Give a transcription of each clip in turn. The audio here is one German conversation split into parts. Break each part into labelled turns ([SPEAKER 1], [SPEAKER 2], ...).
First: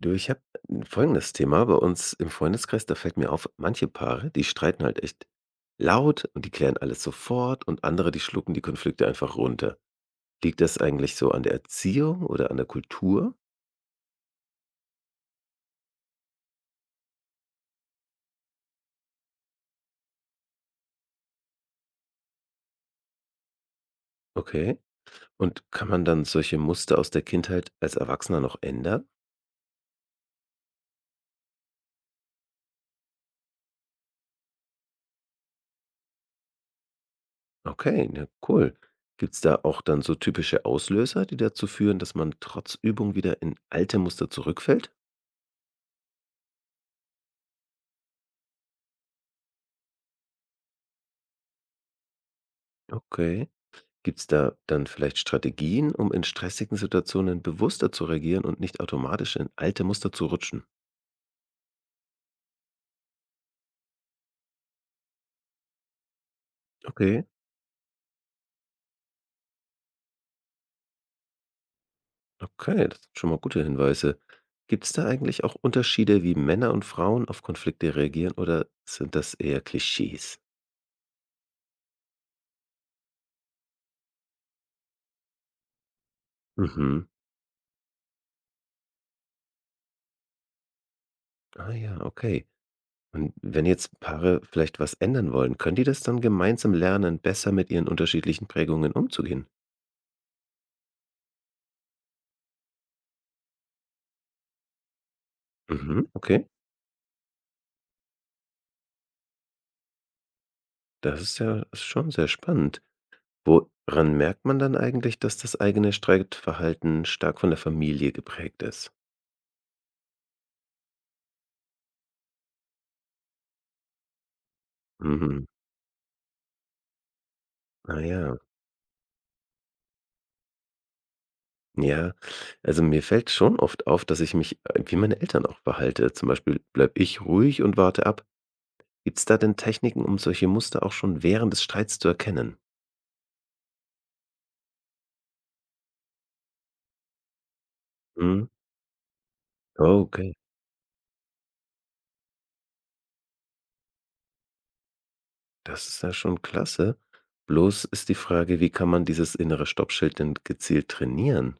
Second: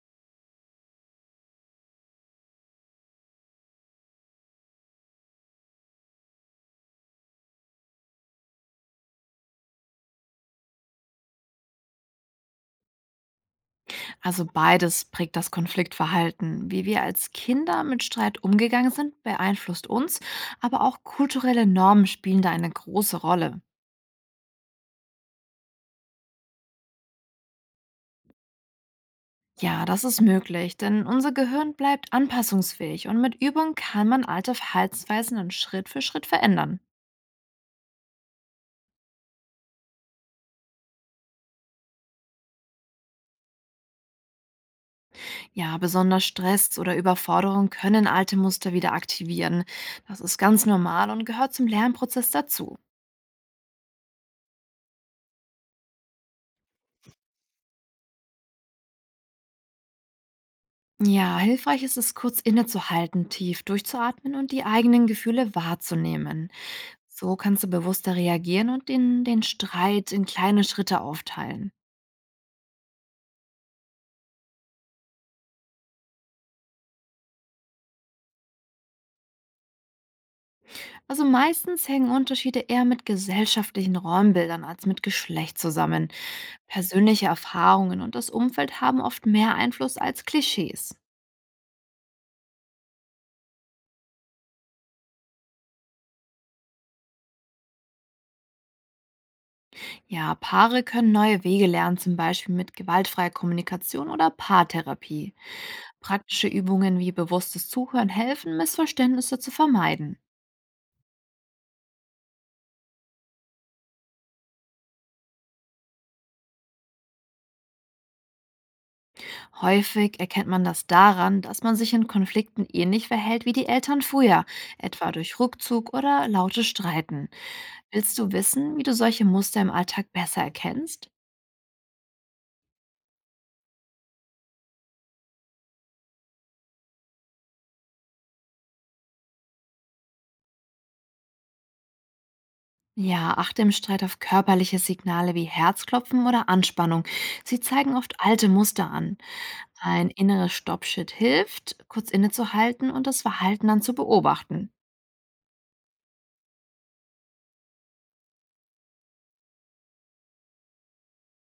[SPEAKER 1] Du, ich habe 'n folgendes Thema bei uns im Freundeskreis, da fällt mir auf, manche Paare, die streiten halt echt laut und die klären alles sofort und andere, die schlucken die Konflikte einfach runter. Liegt das eigentlich so an der Erziehung oder an der Kultur?
[SPEAKER 2] Also beides prägt das Konfliktverhalten. Wie wir als Kinder mit Streit umgegangen sind, beeinflusst uns, aber auch kulturelle Normen spielen da eine große Rolle.
[SPEAKER 1] Okay. Und kann man dann solche Muster aus der Kindheit als Erwachsener noch ändern?
[SPEAKER 2] Ja, das ist möglich, denn unser Gehirn bleibt anpassungsfähig und mit Übung kann man alte Verhaltensweisen dann Schritt für Schritt verändern.
[SPEAKER 1] Okay, na cool. Gibt's da auch dann so typische Auslöser, die dazu führen, dass man trotz Übung wieder in alte Muster zurückfällt?
[SPEAKER 2] Ja, besonders Stress oder Überforderung können alte Muster wieder aktivieren. Das ist ganz normal und gehört zum Lernprozess dazu.
[SPEAKER 1] Okay. Gibt's da dann vielleicht Strategien, um in stressigen Situationen bewusster zu reagieren und nicht automatisch in alte Muster zu rutschen?
[SPEAKER 2] Ja, hilfreich ist es, kurz innezuhalten, tief durchzuatmen und die eigenen Gefühle wahrzunehmen.
[SPEAKER 1] Okay,
[SPEAKER 2] So kannst du bewusster reagieren und den Streit in kleine Schritte aufteilen.
[SPEAKER 1] okay, das sind schon mal gute Hinweise. Gibt's da eigentlich auch Unterschiede, wie Männer und Frauen auf Konflikte reagieren oder sind das eher Klischees?
[SPEAKER 2] Also meistens hängen Unterschiede eher mit gesellschaftlichen Räumbildern als mit Geschlecht zusammen.
[SPEAKER 1] Mhm.
[SPEAKER 2] Persönliche Erfahrungen und das Umfeld haben oft mehr Einfluss als Klischees.
[SPEAKER 1] Ah ja, okay. Und wenn jetzt Paare vielleicht was ändern wollen, können die das dann gemeinsam lernen, besser mit ihren unterschiedlichen Prägungen umzugehen?
[SPEAKER 2] Ja, Paare können neue Wege lernen, zum Beispiel mit gewaltfreier Kommunikation oder Paartherapie.
[SPEAKER 1] Mhm, okay.
[SPEAKER 2] Praktische Übungen wie bewusstes Zuhören helfen, Missverständnisse zu vermeiden.
[SPEAKER 1] Das ist ja schon sehr spannend. Woran merkt man dann eigentlich, dass das eigene Streitverhalten stark von der Familie geprägt ist?
[SPEAKER 2] Häufig erkennt man das daran, dass man sich in Konflikten ähnlich verhält wie die Eltern früher, etwa durch
[SPEAKER 1] Mhm.
[SPEAKER 2] Rückzug oder lautes Streiten.
[SPEAKER 1] Ah
[SPEAKER 2] Willst du
[SPEAKER 1] ja,
[SPEAKER 2] wissen, wie du solche Muster im Alltag besser erkennst?
[SPEAKER 1] ja. Also mir fällt schon oft auf, dass ich mich wie meine Eltern auch verhalte. Zum Beispiel bleibe ich ruhig und warte ab. Gibt es da denn Techniken, um solche Muster auch schon während des Streits zu erkennen?
[SPEAKER 2] Ja, achte im Streit auf körperliche Signale wie Herzklopfen oder Anspannung. Sie zeigen oft
[SPEAKER 1] Mhm.
[SPEAKER 2] alte Muster an.
[SPEAKER 1] Oh,
[SPEAKER 2] Ein
[SPEAKER 1] okay,
[SPEAKER 2] inneres Stoppschild hilft, kurz innezuhalten und das Verhalten dann zu beobachten.
[SPEAKER 1] das ist ja schon klasse. Bloß ist die Frage, wie kann man dieses innere Stoppschild denn gezielt trainieren?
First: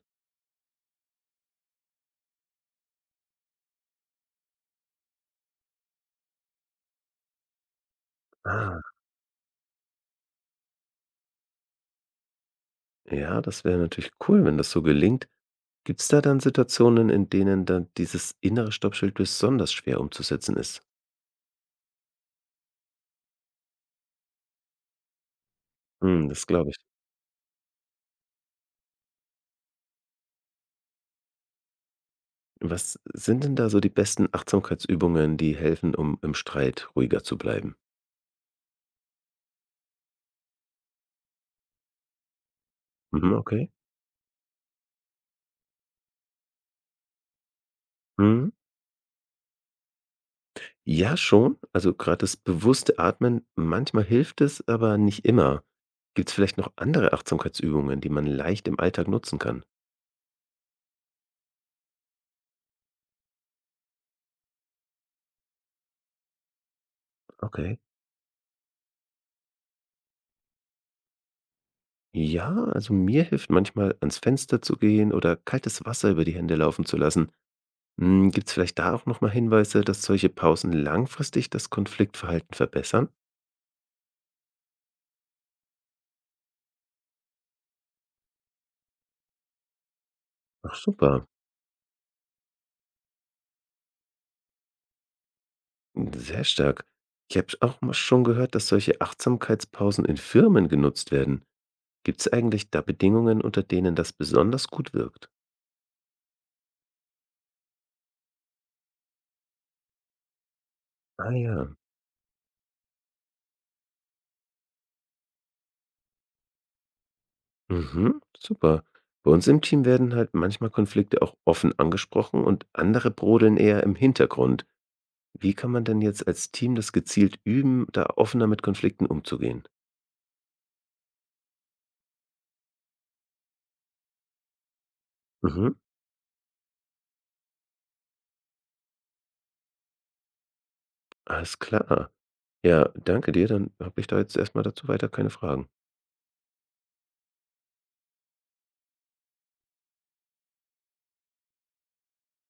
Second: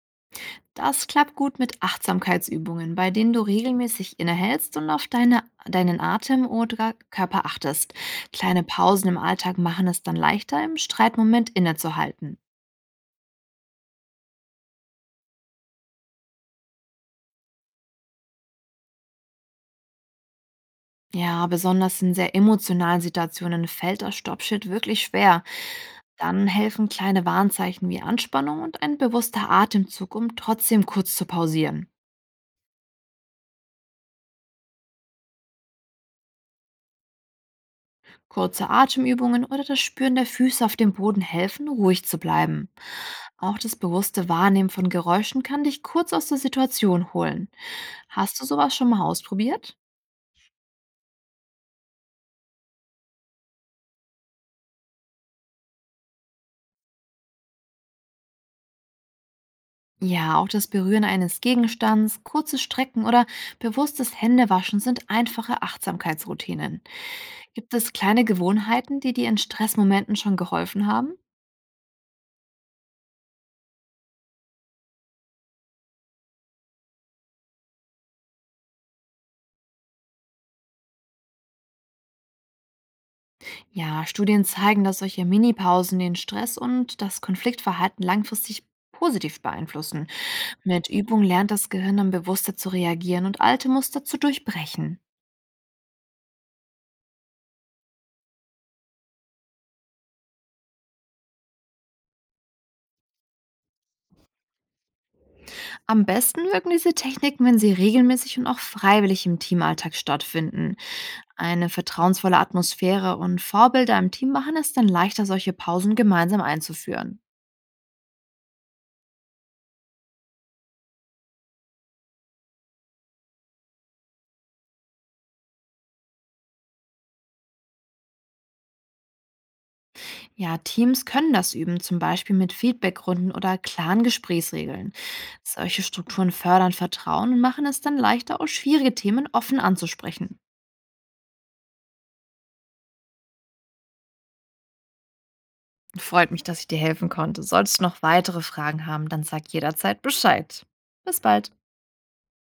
[SPEAKER 2] Das klappt gut mit Achtsamkeitsübungen, bei denen du regelmäßig innehältst und auf deinen Atem oder Körper achtest. Kleine
[SPEAKER 1] Ah,
[SPEAKER 2] Pausen im Alltag machen es dann leichter, im Streitmoment innezuhalten.
[SPEAKER 1] ja, das wäre natürlich cool, wenn das so gelingt. Gibt's da dann Situationen, in denen dann dieses innere Stoppschild besonders schwer umzusetzen ist?
[SPEAKER 2] Ja, besonders in sehr emotionalen Situationen fällt das Stoppschild wirklich schwer.
[SPEAKER 1] Mhm,
[SPEAKER 2] Dann
[SPEAKER 1] das glaube ich.
[SPEAKER 2] helfen kleine Warnzeichen wie Anspannung und ein bewusster Atemzug, um trotzdem kurz zu pausieren.
[SPEAKER 1] Was sind denn da so die besten Achtsamkeitsübungen, die helfen, um im Streit ruhiger zu bleiben?
[SPEAKER 2] Kurze Atemübungen oder das Spüren der Füße auf dem Boden helfen, ruhig zu bleiben.
[SPEAKER 1] Mhm,
[SPEAKER 2] Auch
[SPEAKER 1] okay.
[SPEAKER 2] das bewusste Wahrnehmen von Geräuschen kann dich kurz aus der Situation holen. Hast du
[SPEAKER 1] Mhm.
[SPEAKER 2] sowas schon mal ausprobiert?
[SPEAKER 1] Ja, schon. Also gerade das bewusste Atmen, manchmal hilft es, aber nicht immer. Gibt's vielleicht noch andere Achtsamkeitsübungen, die man leicht im Alltag nutzen kann?
[SPEAKER 2] Ja, auch das Berühren eines Gegenstands, kurze Strecken oder bewusstes Händewaschen sind einfache Achtsamkeitsroutinen. Gibt
[SPEAKER 1] Okay.
[SPEAKER 2] es kleine Gewohnheiten, die dir in Stressmomenten schon geholfen haben?
[SPEAKER 1] Ja, also mir hilft manchmal, ans Fenster zu gehen oder kaltes Wasser über die Hände laufen zu lassen. Gibt es vielleicht da auch nochmal Hinweise, dass solche Pausen langfristig das Konfliktverhalten verbessern?
[SPEAKER 2] Ja, Studien zeigen, dass solche Minipausen den Stress und das Konfliktverhalten langfristig positiv beeinflussen.
[SPEAKER 1] Ach
[SPEAKER 2] Mit Übung
[SPEAKER 1] super,
[SPEAKER 2] lernt das Gehirn dann bewusster zu reagieren und alte Muster zu durchbrechen.
[SPEAKER 1] sehr stark. Ich habe auch mal schon gehört, dass solche Achtsamkeitspausen in Firmen genutzt werden. Gibt es eigentlich da Bedingungen, unter denen das besonders gut wirkt?
[SPEAKER 2] Am besten wirken diese Techniken, wenn sie regelmäßig und auch freiwillig im Teamalltag stattfinden.
[SPEAKER 1] Ah
[SPEAKER 2] Eine
[SPEAKER 1] ja,
[SPEAKER 2] vertrauensvolle Atmosphäre und Vorbilder im Team machen es dann leichter, solche Pausen gemeinsam einzuführen.
[SPEAKER 1] mhm, super. Bei uns im Team werden halt manchmal Konflikte auch offen angesprochen und andere brodeln eher im Hintergrund. Wie kann man denn jetzt als Team das gezielt üben, da offener mit Konflikten umzugehen?
[SPEAKER 2] Ja, Teams können das üben, zum Beispiel mit Feedbackrunden oder klaren Gesprächsregeln.
[SPEAKER 1] Mhm.
[SPEAKER 2] Solche Strukturen fördern Vertrauen und machen es dann leichter, auch schwierige Themen offen anzusprechen.
[SPEAKER 1] Alles klar. Ja, danke dir. Dann habe ich da jetzt erstmal dazu weiter keine Fragen.
[SPEAKER 2] Freut mich, dass ich dir helfen konnte. Solltest du noch weitere Fragen haben, dann sag jederzeit Bescheid. Bis bald.